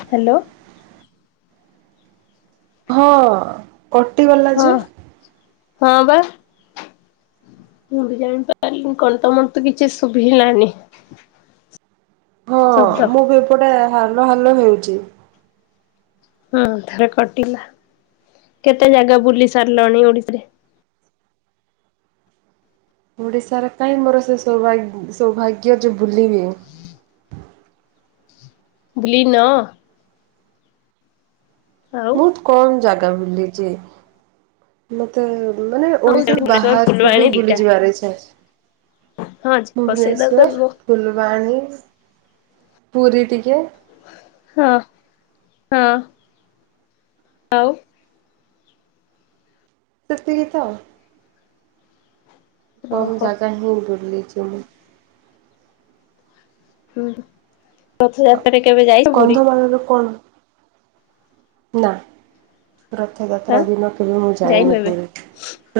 Hello ହଁ। କଟିଗଲା ହଁ ଯେ? ହଁ ବା ମୁଁ ବି ଜାଣିପାରିଲି କଲ ଟା ମତେ କିଛି ଶୁଭିଲାନି। ହଁ ଶବ୍ଦ। ମୁଁ ବି ଏପଟେ। ହାଲ ହାଲ ହେଉଚି। ହଁ ଥରେ କଟିଲା କେତେ ଜାଗା ବୁଲି ସାରିଲାଣି ଓଡିଶୀରେ। ଓଡିଶାରେ କାଇହିଁ ମୋର ସେ ସାଗ ସୌଭାଗ୍ୟ ଯେ ବୁଲିବି। ଦଲିନ। ବହୁତ କମ ଜାଗା। ବୁିଲଛି ମତେ। ମାନେ ଆଉ ଓଡିଶା ଭୁବନେଶ୍ୱର ବାହାରକୁ ବି ଫୁଲବାଣୀ ଦିଟା ବୁଲି ଯିବାର ଆଜି। ହଁ ବସେଇଦା ଭୁବନେଶ୍ଵର କରିବ ଫୁଲବାଣୀ। ପୁରୀ ଟିକେ। ହଁ ହଁ ଆଉ। ସେ କିତ ହଉ। କମ୍ ଓହୋ ଜାଗା ହିଁ ବଡିଲ। ଜମି। ହୁଁ। ରଥଯାତ୍ରାରେ କେବେ ଯାଇଛ ପୁରୀ। କନ୍ଧମାଳର କଣ ନା। ରଥଯାତ୍ରା ହାଁ ଦିନ କେବେ ମୁଁ ଯାଇନୁ ଯାଇଏନି କେବେ? ପୁରୀ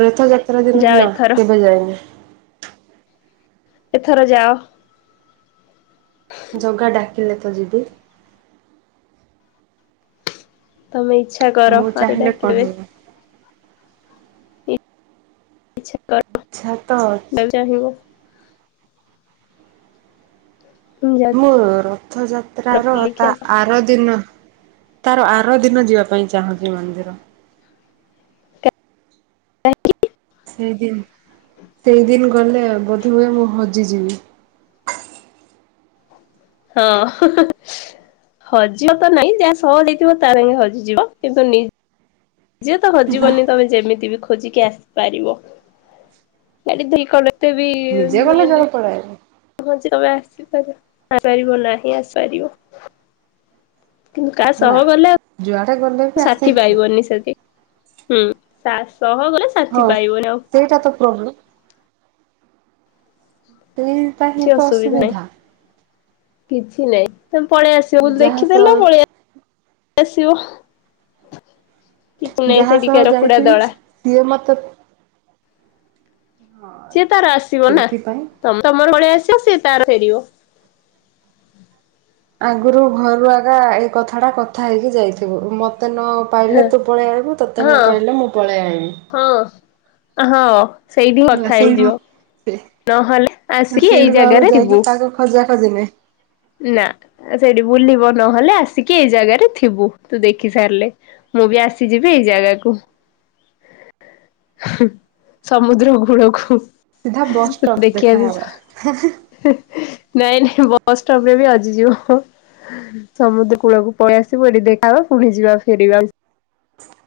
ରଥଯାତ୍ରା ଦିନ ଯାଅ ନା ଏଥର କେବେ ଯାଇଏନି। ଏଥର ଯାଅ। ଜଗା ଡାକିଲେ ତ ଯିବି। ତମେ ଇଚ୍ଛା କର ମୁଁ ଆଉ ଚାହିଁଲେ କଣ ଡାକିଦବେ। ହବ ଇଚ୍ଛା ଆଛା ତ। କର ଚାହିଁବ ଯାଅ ମୁଁ ଏଥର ରଥଯାତ୍ର ର ବୁଲିକି ତା ଆସ। ଆର ଦିନ। ତାର ଆର ଦିନ ଯିବା ପାଇଁ ଚାହୁଁଛି ମନ୍ଦିର। ସେଇଦିନ ସେଇଦିନ ଗଲେ ବୋଧ ହୁଏ ମୁଁ ହଜିଯିବି। ହଁ, ହଜିବ ତ ନାଇଁ ଯାହା ସହ ହେଇଥିବ ତ ସାଙ୍ଗେ ହଜିଯିବ କିନ୍ତୁ ନି ଯେ ତ ନା ହଜିବନି ତମେ ଯେମିତି ବି ଖୋଜିକି ଆସିପାରିବ ଗାଲି ଦୁ କଲେ ନିଜେ ଗଲେ ଜଣେ ପଳେଇ ଆଇବ। ବେ ଆସିପାର ଆସିପାରିବ ନାହିଁ ଆସିପାରିବ। କିନ୍ତୁ କାହା ନା ସହ ଗଲେ ଯୁଆଡେ ଗଲେ ବି ଆଉ ସାଥି ଆସିକି ପାଇବ ନିି ସେଠି। ହୁଁ ଚାଷ ହଁ ସେଇଟା ତ ପ୍ରୋବ୍ଲେମ୍। ତି ତା ହି କିଛି ତ ନାହିଁ ଅସୁବିଧା। କିଛି ନାହିଁ। ତମେ ପଳେଇ ଆସିବ ବ ଯାହା ଦେଖିଦେଲେ ପଳେଇ ସହ ଆସିବ। କିଛି ନାହିଁ ଯାହା ସେଠିକା ସହ ରକୁଡା ଯାଇଥିବି ଦଳା ସିଏ ମତେ ସିଏ ତାର ଆସିବ ନା ସେଇଥିପାଇଁ ତମ ତମର ପଳେଇ ଆସ ସିଏ ସେ ତାର ଫେରିବ। ଆଗରୁ ଘରୁ ଆଗା ଏଇ କଥା ଟା କଥା ହେଇକି ଯାଇଥିବୁ ମତେ ତତେ ନ ପାଇଲେ ତୁ ପଳେଇ ଆଇବୁ ତୋତେ ନ ହଁ ପାଇଲେ ମୁଁ ପଳେଇ ଆଇବି। ହଁ ହଁ। ସେଇଠି ହେଲା କଥା ସେଇଠୁ ହେଇଯିବ ସେ ନହେଲେ ଆସିକି ଏଇ ଜାଗାରେ ଥିବୁ। ଖୋଜିଲେ ନା ସେଇଠି ବୁଲିବ ନହେଲେ ଆସିକି ଏଇ ଜାଗାରେ ଥିବୁ ତୁ ଦେଖି ସାରିଲେ। ମୁଁ ବି ଆସିଯିବି ଏଇ ଜାଗାକୁ, ସମୁଦ୍ର କୂଳକୁ ସିଧା ବସ୍ ଷ୍ଟପ୍ ଦେଖି ଆସି ଦେଖାହେବା। ନାଇଁ ନାଇଁ ବସ୍ ଷ୍ଟପ୍ ରେ ହଜି ଯିବ। ସମୁଦ୍ର କୂଳକୁ ପଳେଇ ଆସିବ ଏଠି ଦେଖାବା ପୁଣି ଯିବା ଫେରିବା।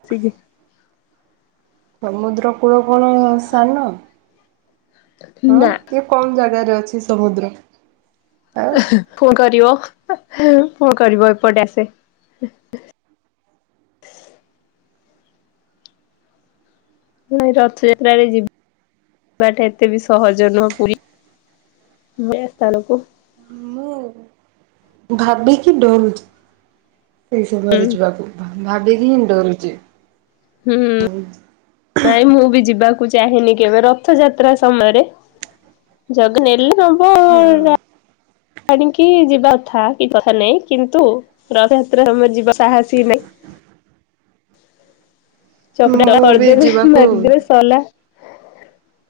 ସିକି ସମୁଦ୍ର କୂଳ କଣ ସାନ? ହଁ ନା ଟିକ୍ କମ ଜାଗାରେ ଅଛି। ସମୁଦ୍ର ଆଉ ଫୋନ କରିବ। କଣ କରିବ ଏପଟେ ଆସେ ନ ରଥଯାତ୍ରାରେ ଯିବା ଯିବାଟା ଏତେ ବି ସହଜ ନୁହଁ ପୁରୀ ସ୍ଥାନକୁ। ମୁଁ ଭାବିକି ଡରୁଚ ସେଇ ସମୟରେ ଯିବାକୁ ଭା ଭାବି କି ହିଁ ଡରୁଚି। ହୁଁ। ନାଇଁ ମୁଁ ବି ଯିବାକୁ ଚାହେଁନି କେବେ ରଥଯାତ୍ରା ସମୟରେ ଜଗା ନେଲେ ନବ ଆଉ ଆଣିକି ଯିବା କଥା କିଛି କଥା ନହିଁ କିନ୍ତୁ ରଥଯାତ୍ରରେ ଆମର ଯିବା ସାହସ ହିଁ ନାହିଁ। ଚକଟା ଦଳା ମୁଁ ବି କରିଦେବେ ଯିବାକୁ ମରିଦେବେ ସଲା।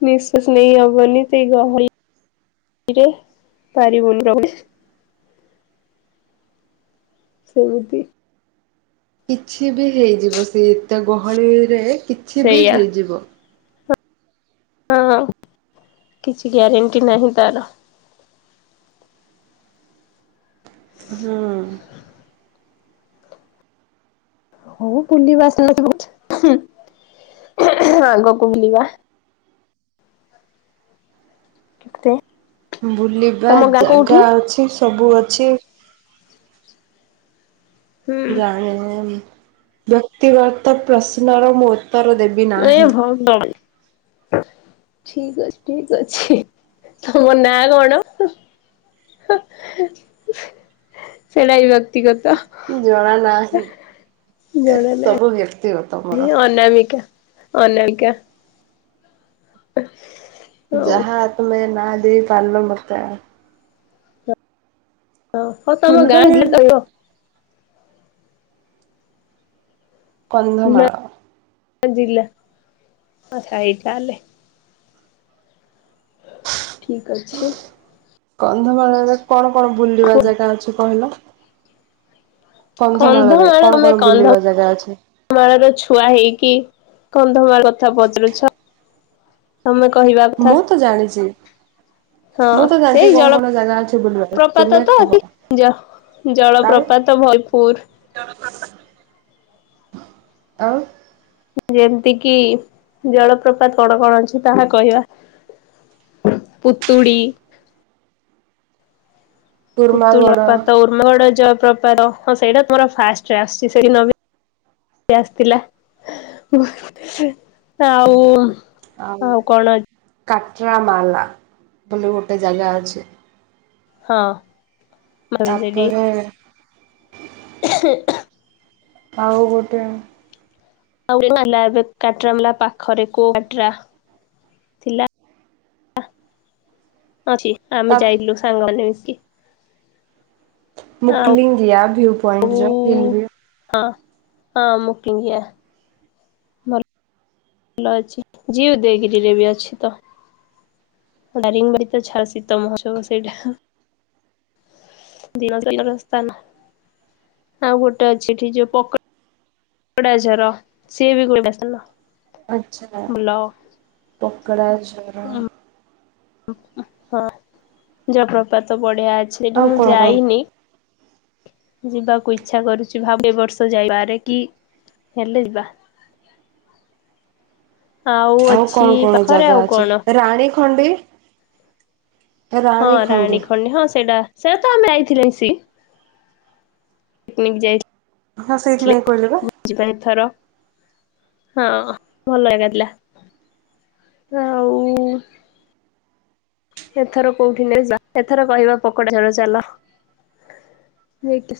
ନିଶ୍ୱାସ ନେଇହବନି ସେ ଗହଳି ରେ ରେ ପାରିବୁଣି [unintelligible] ସେମିତି କିଛି କିଛି ବି ହେଇଯିବ ସେ ଏତେ ଗହଳିରେ କିଛି ବି ସେଇଆ ହେଇଯିବ। ହଁ କିଛି ଗ୍ୟାରେଣ୍ଟି ନାହିଁ ତାର। ହୁଁ। ହଉ ବୁଲିବା [unintelligible] ଆଗକୁ ବୁଲିବା। କେତେ ବୁଲିବା ତମ ଗାଁ ଜାଗା କୋଉଠି ଅଛି ସବୁ ଅଛି ହୁଁ ଜାଣିନି ବ୍ୟକ୍ତିଗତ ପ୍ରଶ୍ନ ର ମୋର ଏ ଭଗବାନ ଠିକ ଅଛି ଠିକ ଅଛି ତମ ନାଁ କଣ ସେଟା ବି ବ୍ୟକ୍ତିଗତ? ଜଣା ନାହିଁ ଏ ସବୁ ଭ ହିଁ ଅନାମିକା ଅନାମିକା। [unintelligible] ହଉ ଯାହା ତମେ ନା ଦେଇ ପାରିଲ ମତେ ଆ ହଁ ହଉ ତମ ଗାଁ ଫୁଲବାଣୀ [unintelligible] ଲୋକ? ନା କନ୍ଦମାଳ। ଜିଲ୍ଲା ଆଚ୍ଛା ଏଇ ତାହେଲେ ଠିକ ଅଛି। କନ୍ଧମାଳରେ କଣ କଣ ବୁଲିବା ଜାଗା ଅଛି କହିଲ? କନ୍ଧମାଳରେ କନ୍ଧମାଳ କଣ ତମେ କଣ ବୁଲିବା ଜାଗା ଅଛି? କନ୍ଧମାଳର ଛୁଆ ହେଇକି କ କନ୍ଧମାଳ କଥା ପଚାରୁଛ। ତମେ କହିବା କଥା, ମୁଁ ତ ଜାଣିଛି ହଁ ମୁଁ ତ ଜାଣିଛି ସେଇ କଣ କଣ ଜାଗା ଅଛି ବୁଲିବାର ତୁମେ ଜଳପ୍ରପାତ ତ କୁହ ଆଉ ଜଳପ୍ରପାତ ଭରତପୁର। ଆଉ। ଯେମିତି କିି ଜଳପ୍ରପାତ କଣ କଣ ଅଛି? ତାହା କହିବା, ପୁତୁଡ଼ି ପୁତୁଲ କୁର୍ମାଗଡ ଜଳପ୍ରପାତ [unintelligible] ପ୍ରପାତ ହଁ ସେଇଟା ତମର ଫାଷ୍ଟରେ ଆସିଛି ସେ ଦିନ ବି ଆସିଥିଲା ଆଉ ଆଉ କଣ ଅଛି? କାଟ୍ରାମାଲା ବୋଲି ଗୋଟେ ଜାଗା ଅଛି। ହଁ। ମାନେ ସେଠି ତାପରେ [inaudible] ଆଉ ଗୋଟେ ଆଉ ହେଲା ଏବେ କାଟ୍ରାମାଲା ପାଖରେ, କୋଉ କାଟ୍ରା ଥିଲା? ଅଛି ଆମେ ତା ଯାଇଥିଲୁ ସାଙ୍ଗମାନେ ମିଶି [unintelligible] ହଁ [unintelligible] ହଁ [unintelligible] ଭଲ ଅଛି ଜ ଉଦୟଗିରିରେ, ବି ଅଛି ତ ଦାରିଙ୍ଗବାଡି ତ ଛ ଶୀତ ମହୋତ୍ସବ ସେଇଟା। ଦିନଥା [unintelligible] ଆଉ ଗୋଟେ ଅଛି ଏଠି ଯୋଉ ପ [unintelligible] ସେ ବି [unintelligible] ଆଛ ଭଲ। ପକଡ଼ା ଆଚାର। [unintelligible] [unintelligible] ଅଛି ସେଠି ଆଉ ମୁଁ କଣ କଣ ଯାଇନି। ଯିବାକୁ ଇଚ୍ଛା କରୁଛି, ଭାବ ଏ ବର୍ଷ ଯାଇପାରେ କି ହେଲେ ଯିବା। ଆଉ ଅଛି କଣ କଣ ପାଖରେ ଜାଗା ଆଉ ଅଛି? କଣ? ରାଣୀ ଖଣ୍ଡି। ହଁ ରାଣୀ ଖଣ୍ଡି ରାଣୀଖଣ୍ଡି ହଁ ସେଇଟା ସେଟା ତ ଆମେ ଯାଇ [unintelligible] ହଁ ସେଇଥିପାଇଁ। କହିଲେ ବା [unintelligible] ଏଥର। ହଁ ଭଲ ଜାଗା ଥିଲା ଆଉ। ଏଥର କୋଉଠି ନ ଯ ଏଥର କହିବା ପକୋଡ [unintelligible] ଚାଲ।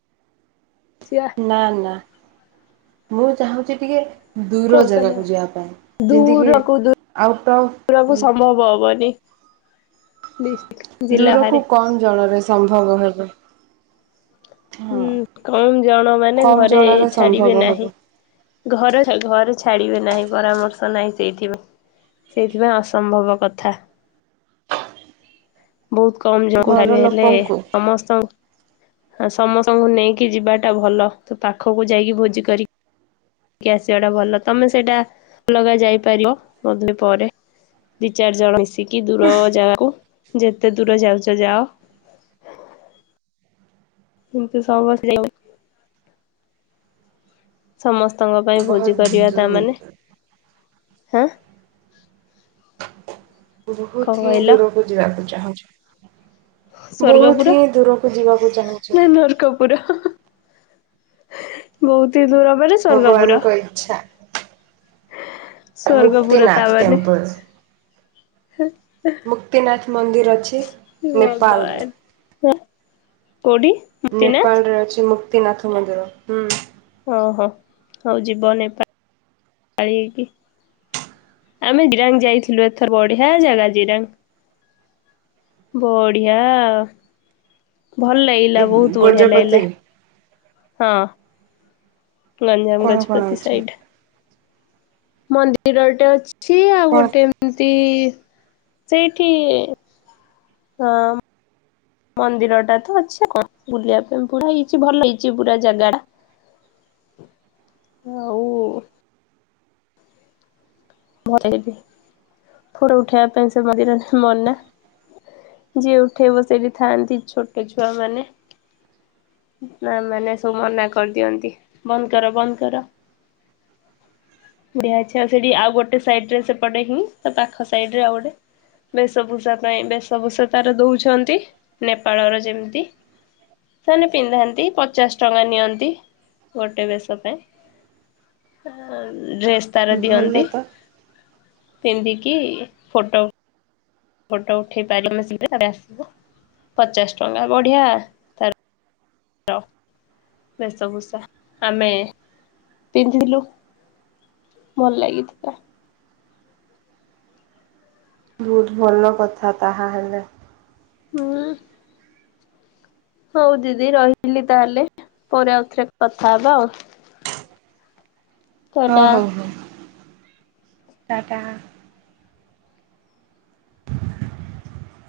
ଆସିବା ନା ନା। ମୁଁ ଚାହୁଁଛି ଟିକେ ଦୂର ଜାଗାକୁ ଯିବା ପାଇଁ [unintelligible] ଯେମିତିକି ଦୂରକୁ ଆଉଟ୍ ଅଫ୍ ଦରକୁ ସମ୍ଭବ ହବନି। ଡିସଟିକ ଜିଲ୍ଲା ଦୂରକୁ ଭାରେ। କମ୍ ଜଣରେ ସମ୍ଭବ ହେବ। ହଁ ହୁଁ କମ ଜଣ ମାନେ କମ୍ ଘରେ ଜଣରେ ଛାଡିବେ ସମ୍ଭବ ନାହିଁ ହେବ ଘର ଘରେ। ଛାଡିବେ ନାହିଁ ପରାମର୍ଶ ନାହିଁ ସେଇଥିପ ସେଇଥିପାଇଁ ଅସମ୍ଭବ କଥା ବହୁତ। କମ ଜଣା ଖିବ ଘର ହେଲେ ଲୋକଙ୍କୁ ସମସ୍ତ। ଆଉ ସମସ୍ତଙ୍କୁ ନେଇକି ଯିବାଟା ଭଲ ତ ପାଖକୁ ଯାଇକି ଭୋଜି କରିକିି ଆସିବାଟା ଭଲ ତମେ ସେଇଟା ଅଲଗା ଯାଇପାରିବ ବଧ ପରେ ଦି ଚାର ଜଣ ମିଶ। କି ଦୂର ଜାଗାକୁ। ଯେତେ ଦୂର ଯାଉଛ ଯାଅ। ଏନ୍ତ ସଭସ। ସମସ୍ତେ। ପିତାଙ୍କ ପାଇଁ ଭୋଜି ବହୁତ କରିବା ତାମାନୋନେ। ଦୂର ହାଁ। କଣ ବହୁତ ହିଁ କହିଲ ଦୂରକୁ ଯିବାକୁ। ଯା ହ [inaudible] ବହୁତ ସ୍ଵର୍ଗପୁର ହିଁ ଦୂରକୁ ଯିବାକୁ ଚାହୁଁଛୁ। ନା ନର୍କପୁର ବହୁତ। ଦର ମ ସଵର୍ଗପୁରା ଭଗବାନଙ୍କ ଇଚ୍ଛା [inaudible] ମୁକ୍ତିନାଥ ଟେମ୍ପଲ। ମୁକ୍ତିନାଥ। ମନ୍ଦିର ଅଛି ହେ ନେପାଳରେ। ଭଗବାନ। ହଁ କୋଉଠି ମୁକ୍ତିନାଥ ନେପାଳରେ ଅଛି ମୁ। ମୁକ୍ତିନାଥ ମନ୍ଦିର ହୁଁ। ଓହୋ ହଉ ଯିବ ନେପାଳକଆମେ ଜିରାଙ୍ଗ ଯାଇଥିଲୁ ଏଥର ବଢିଆ ଜାଗା ଜିରାଙ୍ଗ। ବଢିଆ। ଭଲ ଲାଗିଲା ବହୁତ ବଢିଆ ଲାଗିଲା। ଗଜପତି ହଁ। ଗଞଜାମ କଣ କଣ ଗଜପତି ଅଛି ସାଇଡ୍। ମନ୍ଦିର ଟେ ଅଛି। ଅଛି ଆଉ ହଁ ଗୋଟେ ଏମତି। ସେଇଠି। ହଁ। ମନ୍ଦିର ଟା ତ ଅଛି କଣ ବୁଲିବା ପାଇଁ ପୁରା ହେଇଛି ଭଲ ହେଇଛି ପୁରା ଜାଗା ଟା ଆଉ। ଫଟ ଉଠେଇବା ପାଇଁ ସେ ମି ମନା ଯିଏ ଉଠେଇବ ସେଠି ଥାଆନ୍ତି ଛୋଟ ଛୁଆ ମାନେ ମା ମାନେ ସବୁ ମନା କରିଦିଅନ୍ତି ବନ୍ଦ କର ବନ୍ଦ କର ଦେ ସେଠି ଆଉ। ଗୋଟେ ଗୋଟେ ସାଇଡରେ ସେପଟେ ହିଁ ତା ପାଖ ସାଇଡରେ ଆଉ ଗୋଟେ ବେଶଭୂଷା ପାଇଁ ବେଶଭୂଷା ତାର ଦଉଛନ୍ତି ନେପାଳର ଯେମିତି ସେମାନେ ପିନ୍ଧାନ୍ତି ପଚାଶ ଟଙ୍କା ନିଅନ୍ତି ଗୋଟେ ବେଶ ପାଇଁ ଆ। ଡ୍ରେସ୍ ତାର ଭଲ ଦିଅନ୍ତି। ତ ପିନ୍ଧିକି ଫଟୋ। ଫୋଟୋ ଉଠେଇ ପାରିଲ ଆମେ ଶୀଘ୍ର ଆସିବ ପଚାଶ ଟଙ୍କା ବଢିଆ ତ। ବେଶଭୂଷା ଆମେ ପିନ୍ଧିଥିଲୁ ଭଲ ଲାଗିଥିଲା। ବହୁତ ଭଲ କଥା ତାହା ହେଲେ। ହଁ। ହଉ ଦିଦି ରହିଲି ତାହେଲେ ପରେ ଆଉଥରେ କଥା ହବା ଆଉ। ତ ହଁ ଏଇଟା ହଉ ହଉ। ଟାଟା।